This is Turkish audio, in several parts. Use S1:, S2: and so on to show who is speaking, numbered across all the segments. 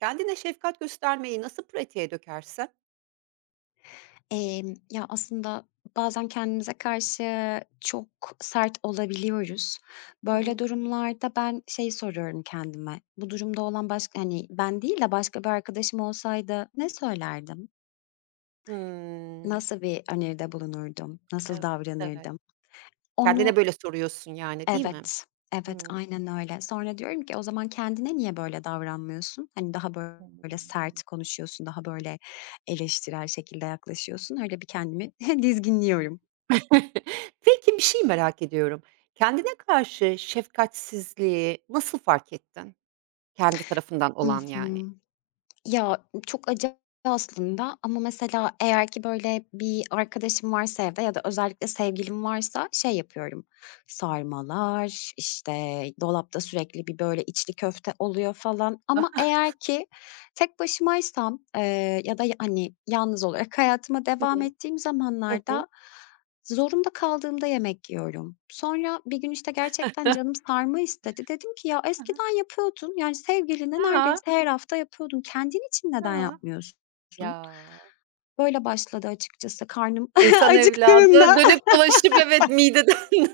S1: Kendine şefkat göstermeyi nasıl pratiğe dökersen?
S2: Aslında bazen kendimize karşı çok sert olabiliyoruz.
S1: Hı
S2: Böyle
S1: hı.
S2: durumlarda ben şey soruyorum kendime, bu durumda olan başka, hani, ben değil de başka bir arkadaşım olsaydı ne söylerdim?
S1: Hımm.
S2: Nasıl bir öneride bulunurdum? Nasıl
S1: Evet, evet.
S2: davranırdım?
S1: Kendine
S2: Onu
S1: böyle soruyorsun yani, değil mi?
S2: evet, evet,
S1: Hımm.
S2: aynen öyle. Sonra diyorum ki, "O zaman kendine niye böyle davranmıyorsun? Hani, daha böyle sert konuşuyorsun, daha böyle eleştirel şekilde yaklaşıyorsun." Öyle bir kendimi dizginliyorum.
S1: Peki, bir şey merak ediyorum. Kendine karşı şefkatsizliği nasıl fark ettin? Kendi tarafından
S2: Hı
S1: olan yani.
S2: hı. Ya, çok acayip aslında ama mesela eğer ki böyle bir arkadaşım varsa evde ya da özellikle sevgilim varsa şey yapıyorum, sarmalar, işte, dolapta sürekli bir böyle içli köfte oluyor falan ama eğer ki tek başımaysam, ya da, hani, yalnız olarak hayatıma
S1: Hı
S2: devam
S1: hı.
S2: ettiğim
S1: Hı hı.
S2: zamanlarda zorunda kaldığımda yemek yiyorum. Sonra bir gün, işte, gerçekten canım sarma istedi. Dedim ki, "Ya,
S1: Hı hı.
S2: eskiden yapıyordun, yani, sevgilinle neredeyse her hafta yapıyordun. Kendin için neden yapmıyorsun?"
S1: Ya!
S2: Böyle başladı açıkçası karnım
S1: İnsan
S2: acıktığında
S1: evladı dönüp dolaşıp evet mideden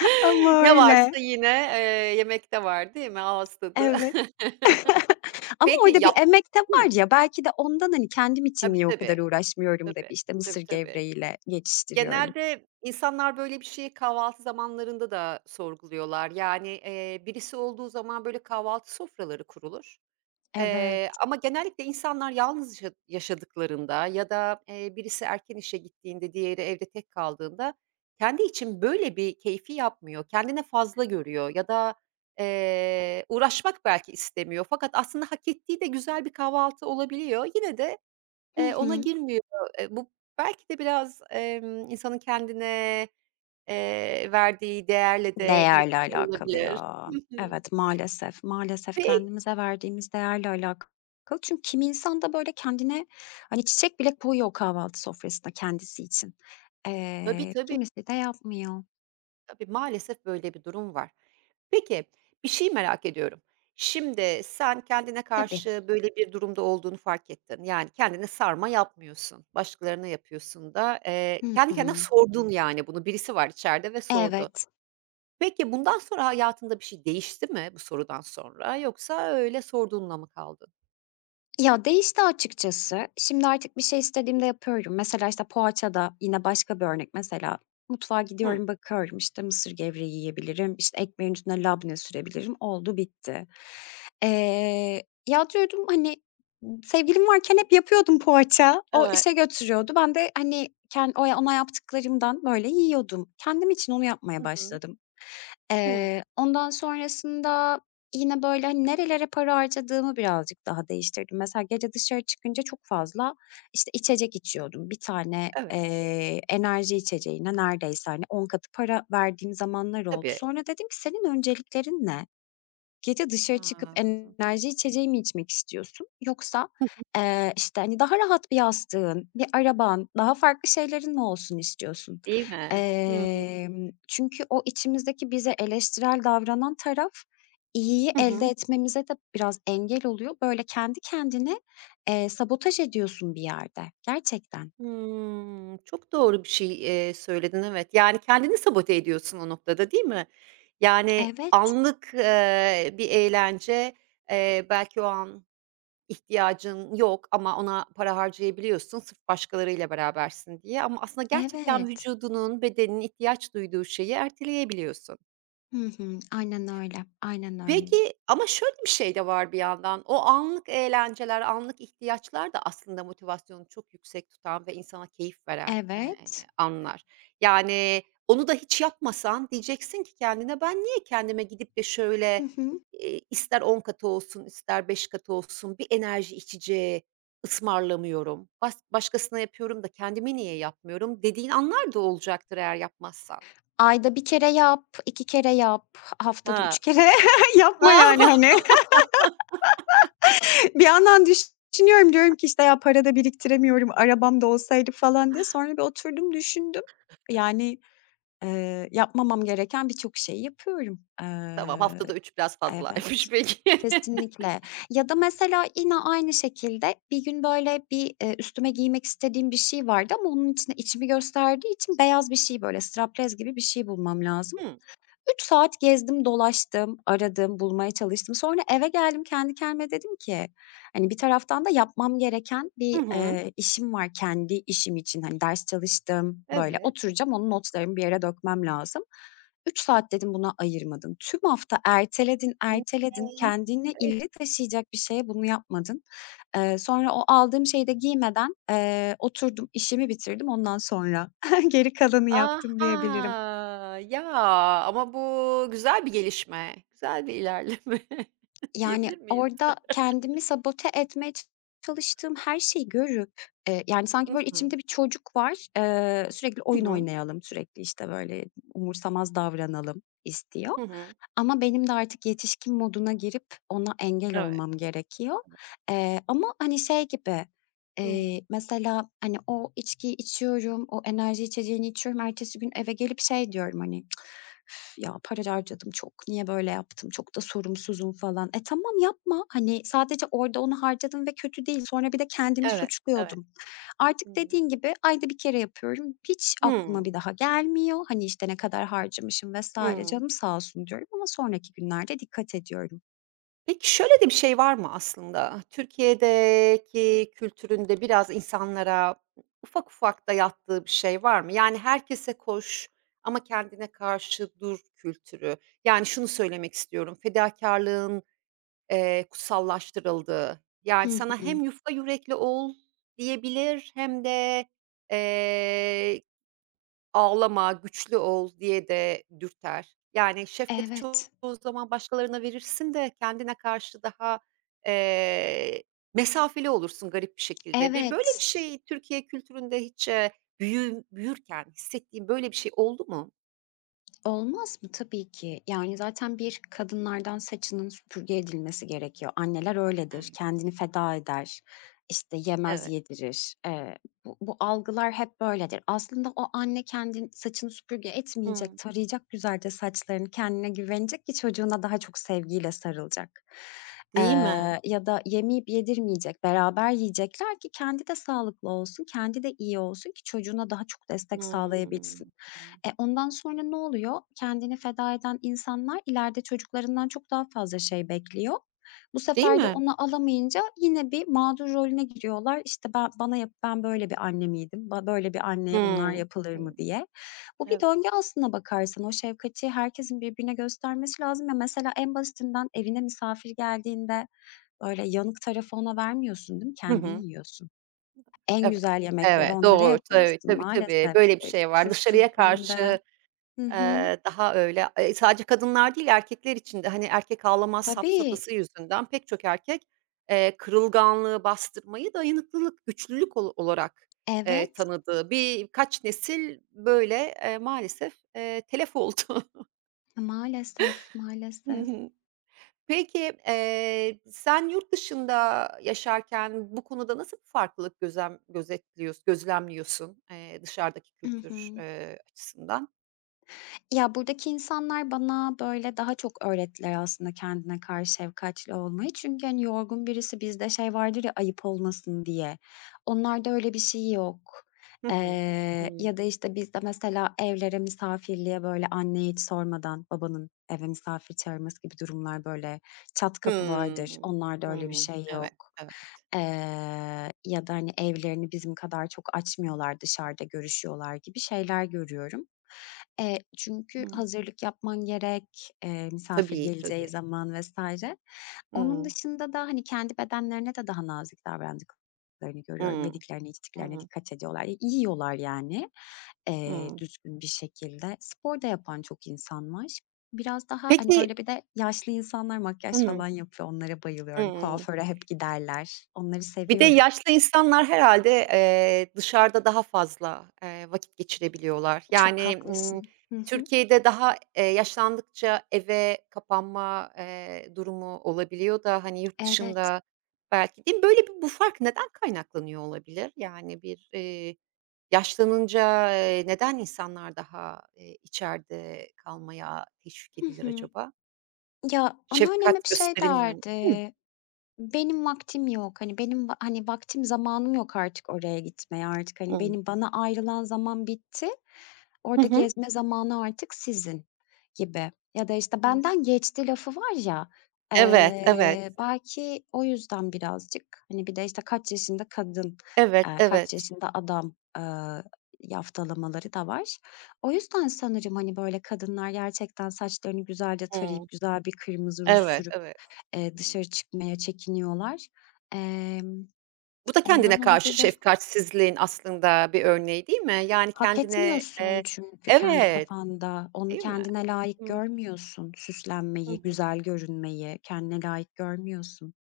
S2: ama
S1: Ne varsa
S2: öyle.
S1: yine, yemekte var değil mi? Ağız tadı.
S2: Evet. Ama
S1: Peki
S2: orada bir
S1: yap
S2: emek de
S1: Hımm.
S2: var ya, belki de ondan, hani, kendim için
S1: Tabii,
S2: niye o kadar
S1: tabii.
S2: uğraşmıyorum da
S1: Tabii.
S2: bir, işte,
S1: Tabii,
S2: mısır
S1: tabii.
S2: gevreğiyle geçiştiriyorum.
S1: Genelde insanlar böyle bir şeyi kahvaltı zamanlarında da sorguluyorlar. Yani, birisi olduğu zaman böyle kahvaltı sofraları kurulur.
S2: Evet.
S1: Ama genellikle insanlar yalnız yaşadıklarında ya da, birisi erken işe gittiğinde, diğeri evde tek kaldığında kendi için böyle bir keyfi yapmıyor. Kendine fazla görüyor ya da, uğraşmak belki istemiyor fakat aslında hak ettiği de güzel bir kahvaltı olabiliyor. Yine de,
S2: Hı
S1: ona
S2: hı.
S1: girmiyor. Bu belki de biraz, insanın kendine, verdiği değerle de ilgili
S2: Değerle alakalı
S1: olabilir.
S2: ya.
S1: Hı hı.
S2: Evet, maalesef, maalesef
S1: Peki.
S2: kendimize verdiğimiz değerle alakalı. Çünkü kimi insan da böyle kendine, hani, çiçek bile koyuyor kahvaltı sofrasında kendisi için.
S1: Tabii, tabii.
S2: Kimisi de yapmıyor.
S1: Tabii, maalesef böyle bir durum var. Peki, bir şey merak ediyorum. Şimdi sen kendine
S2: Tabii.
S1: karşı böyle bir durumda olduğunu fark ettin. Yani kendine sarma yapmıyorsun, başkalarına yapıyorsun da.
S2: Hı
S1: Kendi kendine
S2: hı.
S1: sordun yani bunu. Birisi var içeride ve sordu.
S2: Evet.
S1: Peki bundan sonra hayatında bir şey değişti mi bu sorudan sonra yoksa öyle sorduğunla mı kaldın?
S2: Ya, değişti açıkçası. Şimdi artık bir şey istediğimde yapıyorum. Mesela, işte, poğaçada yine başka bir örnek. Mesela mutfağa
S1: Hımm.
S2: gidiyorum, bakıyorum, işte, mısır gevreği yiyebilirim, işte, ekmeğin üstüne labne sürebilirim. Oldu, bitti. Eee, ya, diyordum, hani, sevgilim varken hep yapıyordum poğaça. O
S1: Evet.
S2: işe götürüyordu. Ben de, hani, kendi ona yaptıklarımdan, böyle, yiyordum. Kendim için onu yapmaya
S1: Hı hı.
S2: başladım.
S1: Hımm.
S2: Ondan sonrasında yine, böyle, hani, nerelere para harcadığımı birazcık daha değiştirdim. Mesela gece dışarı çıkınca çok fazla, işte, içecek içiyordum. Bir tane,
S1: Evet,
S2: enerji içeceğine neredeyse, hani, 10 katı para verdiğim zamanlar oldu.
S1: tabii.
S2: Sonra dedim ki, "Senin önceliklerin ne? Gece dışarı çıkıp
S1: Hıı.
S2: enerji içeceği mi içmek istiyorsun? Yoksa, işte, hani, daha rahat bir yastığın, bir araban, daha farklı şeylerin mi olsun istiyorsun?
S1: Değil mi? Hımm.
S2: Çünkü o içimizdeki bize eleştirel davranan taraf, iyiyi
S1: Hı
S2: elde
S1: hı.
S2: etmemize de biraz engel oluyor. Böyle kendi kendine, sabotaj ediyorsun bir yerde gerçekten.
S1: Hımm, çok doğru bir şey, söyledin, evet. Yani, kendini sabote ediyorsun o noktada, değil mi? Yani,
S2: Evet,
S1: anlık, bir eğlence, belki o an ihtiyacın yok ama ona para harcayabiliyorsun sırf başkalarıyla berabersin diye ama aslında gerçekten
S2: evet.
S1: vücudunun, bedeninin ihtiyaç duyduğu şeyi erteleyebiliyorsun.
S2: Hı hı. Aynen öyle, aynen öyle.
S1: Peki ama şöyle bir şey de var bir yandan, o anlık eğlenceler, anlık ihtiyaçlar da aslında motivasyonu çok yüksek tutan ve insana keyif veren,
S2: Evet.
S1: anlar. Yani onu da hiç yapmasan diyeceksin ki kendine, "Ben niye kendime gidip de
S2: Hı
S1: şöyle,
S2: hı.
S1: ister 10 katı olsun, ister 5 katı olsun bir enerji içeceği ısmarlamıyorum, bas başkasına yapıyorum da kendime niye yapmıyorum?" dediğin anlar da olacaktır eğer yapmazsan.
S2: Ayda bir kere yap, 2 kere yap, haftada 3
S1: Ha.
S2: kere yapma yani,
S1: A!
S2: hani. Bir yandan düşünüyorum, diyorum ki, işte, ya, para da biriktiremiyorum, arabam da olsaydı falan diye. Sonra bir oturdum, düşündüm. Yani, yapmamam gereken birçok şeyi yapıyorum.
S1: Tamam, haftada 3 biraz fazlaymış
S2: Evet,
S1: peki.
S2: kesinlikle. Ya da mesela yine aynı şekilde bir gün, böyle, bir, üstüme giymek istediğim bir şey vardı ama onun içine içimi gösterdiği için beyaz bir şey, böyle, straplez gibi bir şey bulmam lazım.
S1: Hıı.
S2: 3 saat gezdim, dolaştım, aradım, bulmaya çalıştım. Sonra eve geldim, kendi kendime dedim ki, hani, bir taraftan da yapmam gereken
S1: Hı
S2: bir,
S1: hı.
S2: işim var kendi işim için. Hani, ders çalıştım, böyle,
S1: Evet.
S2: oturacağım, onun notlarımı bir yere dökmem lazım. 3 saat dedim buna ayırmadın. Tüm hafta erteledin,
S1: Ne?
S2: erteledin, kendini ileri taşıyacak bir şeye bunu yapmadın. Sonra o aldığım şeyi de giymeden, oturdum, işimi bitirdim, ondan sonra geri kalanı yaptım diyebilirim.
S1: Aha! Ya, ama bu güzel bir gelişme, güzel bir ilerleme
S2: Yani,
S1: diyebilir miyiz?
S2: orada kendimi sabote etmeye çalıştığım her şeyi görüp, yani, sanki
S1: Hı
S2: böyle
S1: hı.
S2: içimde bir çocuk var, sürekli
S1: Hı
S2: oyun
S1: hı.
S2: oynayalım, sürekli, işte, böyle umursamaz davranalım istiyor.
S1: Hı hı.
S2: Ama benim de artık yetişkin moduna girip ona engel
S1: Evet.
S2: olmam gerekiyor. Ama, hani, şey gibi,
S1: Hıı.
S2: mesela, hani, o içkiyi içiyorum, o enerji içeceğini içiyorum, ertesi gün eve gelip şey diyorum, hani, ya para harcadım çok, niye böyle yaptım, çok da sorumsuzum falan. E tamam yapma. Hani sadece orada onu harcadım ve kötü değil. Sonra bir de kendimi
S1: Evet, evet.
S2: suçluyordum. Artık
S1: Hıı.
S2: dediğin gibi ayda bir kere yapıyorum. Hiç
S1: Hıı.
S2: aklıma bir daha gelmiyor. Hani işte ne kadar harcamışım vesaire
S1: Hıı.
S2: canım sağ olsun diyorum ama sonraki günlerde dikkat ediyorum.
S1: Peki, şöyle de bir şey var mı aslında? Türkiye'deki kültüründe biraz insanlara ufak ufak dayattığı bir şey var mı? Yani, herkese koş ama kendine karşı dur kültürü. Yani, şunu söylemek istiyorum, fedakarlığın kutsallaştırıldığı, yani,
S2: Hı
S1: sana
S2: hı.
S1: hem yufka yürekli ol diyebilir hem de, eee, "Ağlama, güçlü ol." diye de dürter. Yani şefkati çoğu
S2: Evet.
S1: zaman başkalarına verirsin de kendine karşı daha, eee, mesafeli olursun garip bir şekilde. Bir böyle bir
S2: Evet.
S1: şey Türkiye kültüründe hiç, büyürken hissettiğin böyle bir şey oldu mu?
S2: Olmaz mı? Tabii ki. Yani, zaten bir kadınlardan saçının süpürge edilmesi gerekiyor. Anneler öyledir,
S1: Evet,
S2: kendini feda eder, işte, yemez
S1: evet.
S2: yedirir. Bu algılar hep böyledir. Aslında o anne kendin saçını süpürge
S1: Hımm.
S2: etmeyecek, tarayacak güzelce saçlarını, kendine güvenecek ki çocuğuna daha çok sevgiyle sarılacak.
S1: Değil mi?
S2: Ya da yemeyip yedirmeyecek, beraber yiyecekler ki kendi de sağlıklı olsun, kendi de iyi olsun ki çocuğuna daha çok destek sağlayabilsin.
S1: Hımm.
S2: E, ondan sonra ne oluyor? Kendini feda eden insanlar ileride çocuklarından çok daha fazla şey bekliyor. Bu
S1: Değil
S2: sefer de
S1: mi?
S2: onu alamayınca yine bir mağdur rolüne giriyorlar. İşte ben bana yap ben böyle bir anne miydim? Böyle bir anneye bunlar
S1: Hımm.
S2: yapılır mı
S1: Hımm.
S2: diye. Bu bir döngü
S1: Evet.
S2: aslına bakarsan. O şefkati herkesin birbirine göstermesi lazım ya mesela en basitinden evine misafir geldiğinde böyle yanık tarafı ona vermiyorsun değil mi?
S1: Hı
S2: Kendin
S1: hı.
S2: yiyorsun. En
S1: Evet.
S2: güzel yemekleri
S1: Evet,
S2: onlara
S1: doğru. Tabii,
S2: yapıyorsun.
S1: tabii, tabii.
S2: Maalesef,
S1: Böyle bir
S2: eee,
S1: şey var.
S2: Türk
S1: Dışarıya karşı
S2: kültüründe hı hı.
S1: Daha öyle, sadece kadınlar değil erkekler için de, hani, "Erkek ağlamaz"
S2: Tabii,
S1: safsatası yüzünden pek çok erkek, kırılganlığı, bastırmayı dayanıklılık, güçlülük olarak,
S2: evet.
S1: tanıdığı birkaç nesil böyle, maalesef, telef oldu.
S2: Maalesef,
S1: Hı
S2: maalesef.
S1: hı. Peki, sen yurt dışında yaşarken bu konuda nasıl bir farklılık gözlemliyorsun, dışarıdaki
S2: I
S1: kültür,
S2: hı.
S1: açısından?
S2: Ya, buradaki insanlar bana, böyle, daha çok öğrettiler aslında kendine karşı şefkatli olmayı. Çünkü, hani, yorgun birisi bizde şey vardır ya, ayıp olmasın diye. Onlarda öyle bir şey yok.
S1: Hı hı.
S2: Ya da, işte, bizde mesela evlere misafirliğe, böyle, anneye hiç sormadan babanın eve misafir çağırması gibi durumlar, böyle, çat kapı vardır.
S1: Hımm.
S2: Onlarda öyle bir
S1: Hımm.
S2: şey
S1: Evet,
S2: yok.
S1: evet.
S2: Ya da, hani, evlerini bizim kadar çok açmıyorlar, dışarıda görüşüyorlar gibi şeyler görüyorum. Çünkü
S1: Hımm.
S2: hazırlık yapman gerek, misafir
S1: Tabii,
S2: geleceği
S1: tabii.
S2: zaman vesaire. Onun
S1: Hımm.
S2: dışında da, hani, kendi bedenlerine de daha nazik davrandıklarını görüyorum.
S1: Hımm.
S2: Yediklerine, içtiklerine
S1: Hımm.
S2: dikkat ediyorlar. İ yiyorlar yani,
S1: Hımm.
S2: düzgün bir şekilde. Spor da yapan çok insan var. Biraz daha, hani,
S1: Peki
S2: böyle bir de yaşlı insanlar makyaj
S1: Hımm.
S2: falan yapıyor. Onlara bayılıyorum.
S1: Hımm.
S2: Kuaföre hep giderler. Onları
S1: Bir de
S2: seviyorum.
S1: yaşlı insanlar herhâlde, dışarıda daha fazla, vakit geçirebiliyorlar.
S2: Çok
S1: Yani,
S2: haklısın. Hı hı.
S1: Türkiye'de daha, yaşlandıkça eve kapanma, durumu olabiliyor da, hani, yurt
S2: Evet.
S1: dışında belki Değil mi? Böyle bir bu fark neden kaynaklanıyor olabilir? Yani bir, yaşlanınca, neden insanlar daha, içeride kalmaya teşvik
S2: Hı
S1: edilir
S2: hı.
S1: acaba?
S2: Ya, anneannem hep
S1: Şefkat
S2: şey
S1: gösterilmiyor. Hıh.
S2: derdi: benim vaktim yok. Hani, benim va hani, vaktim, zamanım yok artık oraya gitmeye. Artık, hani,
S1: Imm.
S2: benim bana ayrılan zaman bitti.
S1: Hı
S2: Orada
S1: hı.
S2: gezme zamanı artık sizin gibi. Ya da, işte,
S1: Hıı.
S2: benden geçti lafı var ya,
S1: Evet, evet.
S2: belki o yüzden birazcık, hani, bir de, işte, kaç yaşında kadın,
S1: Evet,
S2: kaç
S1: evet.
S2: yaşında adam, yaftalamaları da var. O yüzden sanırım, hani, böyle kadınlar gerçekten saçlarını güzelce
S1: Hımm.
S2: tarayıp güzel bir kırmızı ruj
S1: Evet,
S2: sürüp
S1: evet. Hımm.
S2: Dışarı çıkmaya çekiniyorlar. Emm,
S1: Bu da
S2: ondan
S1: kendine karşı
S2: olabilir.
S1: şefkatsizliğin aslında bir örneği, değil mi? Yani,
S2: Hak
S1: kendine,
S2: etmiyorsun çünkü kendi
S1: Evet,
S2: kafanda. Onu
S1: değil mi?
S2: kendine layık
S1: Hımm.
S2: görmüyorsun.
S1: Hı
S2: Süslenmeyi,
S1: hı.
S2: güzel görünmeyi kendine layık görmüyorsun.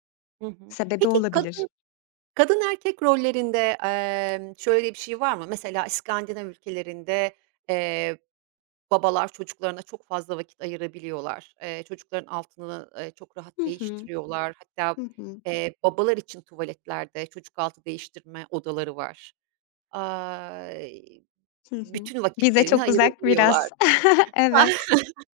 S1: Hı hı.
S2: Sebebi
S1: Peki
S2: olabilir.
S1: kadın erkek rollerinde, şöyle bir şey var mı? Mesela İskandinav ülkelerinde, eee, babalar çocuklarına çok fazla vakit ayırabiliyorlar. Çocukların altını, çok rahat
S2: Hı hı.
S1: değiştiriyorlar. Hatta,
S2: Hı hı.
S1: babalar için tuvaletlerde çocuk altı değiştirme odaları var. Aaa,
S2: Hı hı.
S1: bütün
S2: Bize
S1: vakitlerini
S2: çok uzak
S1: ayırabiliyorlar.
S2: biraz. Evet.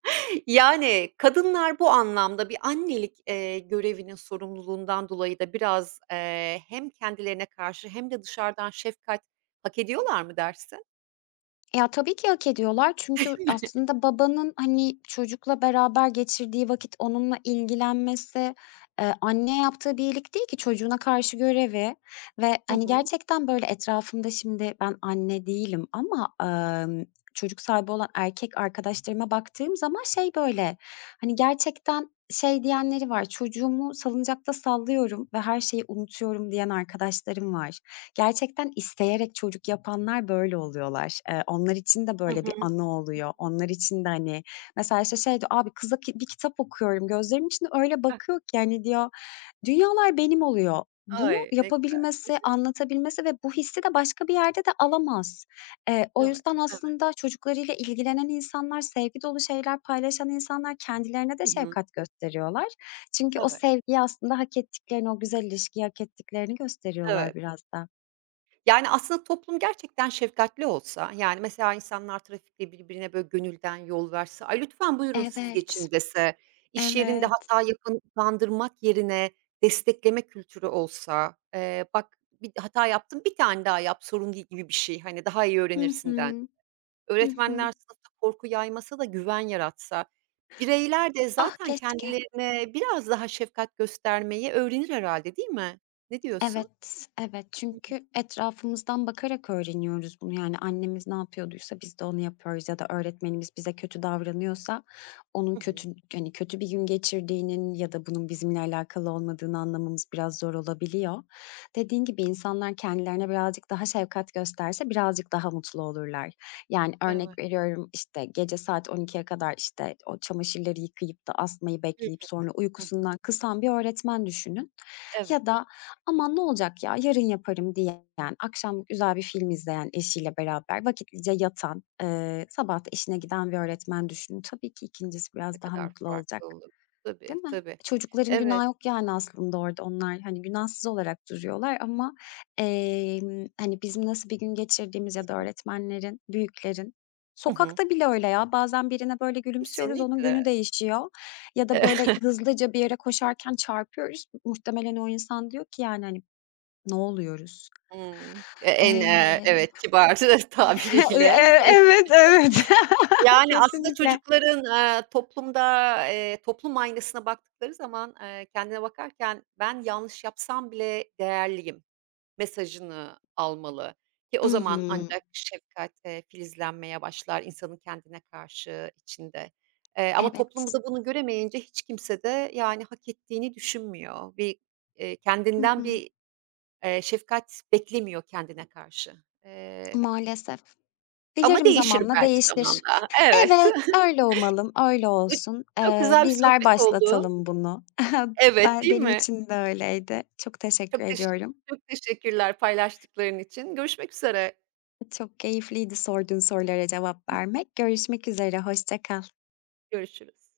S1: Yani, kadınlar bu anlamda bir annelik, görevinin sorumluluğundan dolayı da biraz, hem kendilerine karşı hem de dışarıdan şefkat hak ediyorlar mı dersin?
S2: Ya, tabii ki hak ediyorlar çünkü aslında babanın, hani, çocukla beraber geçirdiği vakit, onunla ilgilenmesi, anne yaptığı bir iyilik değil ki çocuğuna karşı görevi ve,
S1: Hı
S2: hani,
S1: hı.
S2: gerçekten böyle etrafımda şimdi ben anne değilim ama, çocuk sahibi olan erkek arkadaşlarıma baktığım zaman şey böyle, hani, gerçekten şey diyenleri var, "Çocuğumu salıncakta sallıyorum ve her şeyi unutuyorum." diyen arkadaşlarım var. Gerçekten isteyerek çocuk yapanlar böyle oluyorlar. Onlar için de
S1: Hı
S2: böyle bir
S1: hı.
S2: anı oluyor. Onlar için de, hani, mesela, işte, şey diyor, "Abi kıza ki bir kitap okuyorum, gözlerimin içine öyle bakıyor ki, hani" diyor, "dünyalar benim oluyor." Bunu
S1: Ay, ne güzel.
S2: yapabilmesi, anlatabilmesi ve bu hissi de başka bir yerde de alamaz. O
S1: Evet,
S2: yüzden
S1: evet.
S2: aslında çocuklarıyla ilgilenen insanlar, sevgi dolu şeyler paylaşan insanlar kendilerine de
S1: Hı hı.
S2: şefkat gösteriyorlar. Çünkü o
S1: Evet,
S2: sevgiyi aslında hak ettiklerini, o güzel ilişkiyi hak ettiklerini gösteriyorlar
S1: evet.
S2: biraz da.
S1: Yani, aslında toplum gerçekten şefkatli olsa, yani, mesela insanlar trafikte birbirine böyle gönülden yol verse, "Ay, lütfen buyurun siz
S2: Evet,
S1: geçin." dese, iş yerinde
S2: evet.
S1: hata yapanı utandırmak yerine destekleme kültürü olsa, "Bak, bir hata yaptın, bir tane daha yap, sorun değil." gibi bir şey, hani, daha iyi
S2: Hı
S1: öğrenirsinden.
S2: hı. Hı hı.
S1: Öğretmenler sınıfta korku yaymasa da güven yaratsa, bireyler de
S2: Ah,
S1: zaten
S2: keşke.
S1: kendilerine biraz daha şefkat göstermeyi öğrenir herhalde değil mi? Ne diyorsun?
S2: Evet, evet. Çünkü etrafımızdan bakarak öğreniyoruz bunu. Yani annemiz ne yapıyorduysa biz de onu yapıyoruz ya da öğretmenimiz bize kötü davranıyorsa onun
S1: Hı hı.
S2: kötü yani kötü bir gün geçirdiğinin ya da bunun bizimle alakalı olmadığını anlamamız biraz zor olabiliyor. Dediğin gibi insanlar kendilerine birazcık daha şefkat gösterse birazcık daha mutlu olurlar. Yani
S1: Evet.
S2: örnek veriyorum işte gece saat 12'ye kadar işte o çamaşırları yıkayıp da asmayı
S1: Hı
S2: bekleyip sonra
S1: hı.
S2: uykusundan kısan bir öğretmen düşünün
S1: Evet,
S2: ya da "Aman ne olacak ya, yarın yaparım." diyen, akşam güzel bir film izleyen eşiyle beraber vakitlice yatan, sabah da işine giden bir öğretmen düşünün. Tabii ki ikincisi
S1: ne
S2: biraz daha
S1: kadar
S2: mutlu olacak,
S1: farklı olur. Tabii,
S2: değil mi?
S1: tabii.
S2: Çocukların günahı
S1: Evet.
S2: yok yani aslında orada. Onlar, hani, günahsız olarak duruyorlar ama, hani, bizim nasıl bir gün geçirdiğimiz ya da
S1: Hı hı.
S2: öğretmenlerin, büyüklerin
S1: Hı hı.
S2: sokakta bile öyle ya. Bazen birine böyle gülümsüyoruz, onun
S1: Kesinlikle.
S2: günü değişiyor ya da böyle hızlıca bir yere koşarken çarpıyoruz. Muhtemelen o insan diyor ki yani, hani, ne oluyoruz?
S1: Hımm.
S2: Eee,
S1: Evet, kibar tabiriyle.
S2: evet, evet.
S1: Yani, aslında
S2: Kesinlikle.
S1: çocukların, toplumda, toplum aynasına baktıkları zaman, kendine bakarken ben yanlış yapsam bile değerliyim. Mesajını almalı ki
S2: I
S1: o zaman
S2: hı,
S1: ancak şefkat, filizlenmeye başlar insanın kendine karşı içinde. Ama
S2: evet.
S1: toplumda bunu göremeyince hiç kimse de, yani, hak ettiğini düşünmüyor. Bir,
S2: Hı
S1: kendinden
S2: hı,
S1: bir, şefkat beklemiyor kendine karşı. Eee,
S2: maalesef.
S1: ama
S2: Dilerim
S1: değişir
S2: zamanla
S1: belki
S2: değişir.
S1: zamanla. Evet.
S2: Evet, öyle umalım, öyle
S1: Bu
S2: olsun.
S1: çok güzel bir
S2: Bizler
S1: sohbet oldu.
S2: başlatalım bunu.
S1: Evet,
S2: Ben
S1: değil
S2: benim
S1: mi?
S2: için de öyleydi. Çok teşekkür
S1: Çok teş
S2: ediyorum.
S1: çok teşekkürler paylaştıkların için. Görüşmek üzere.
S2: Çok keyifliydi sorduğun sorulara cevap vermek. Görüşmek üzere, hoşça kal.
S1: Görüşürüz.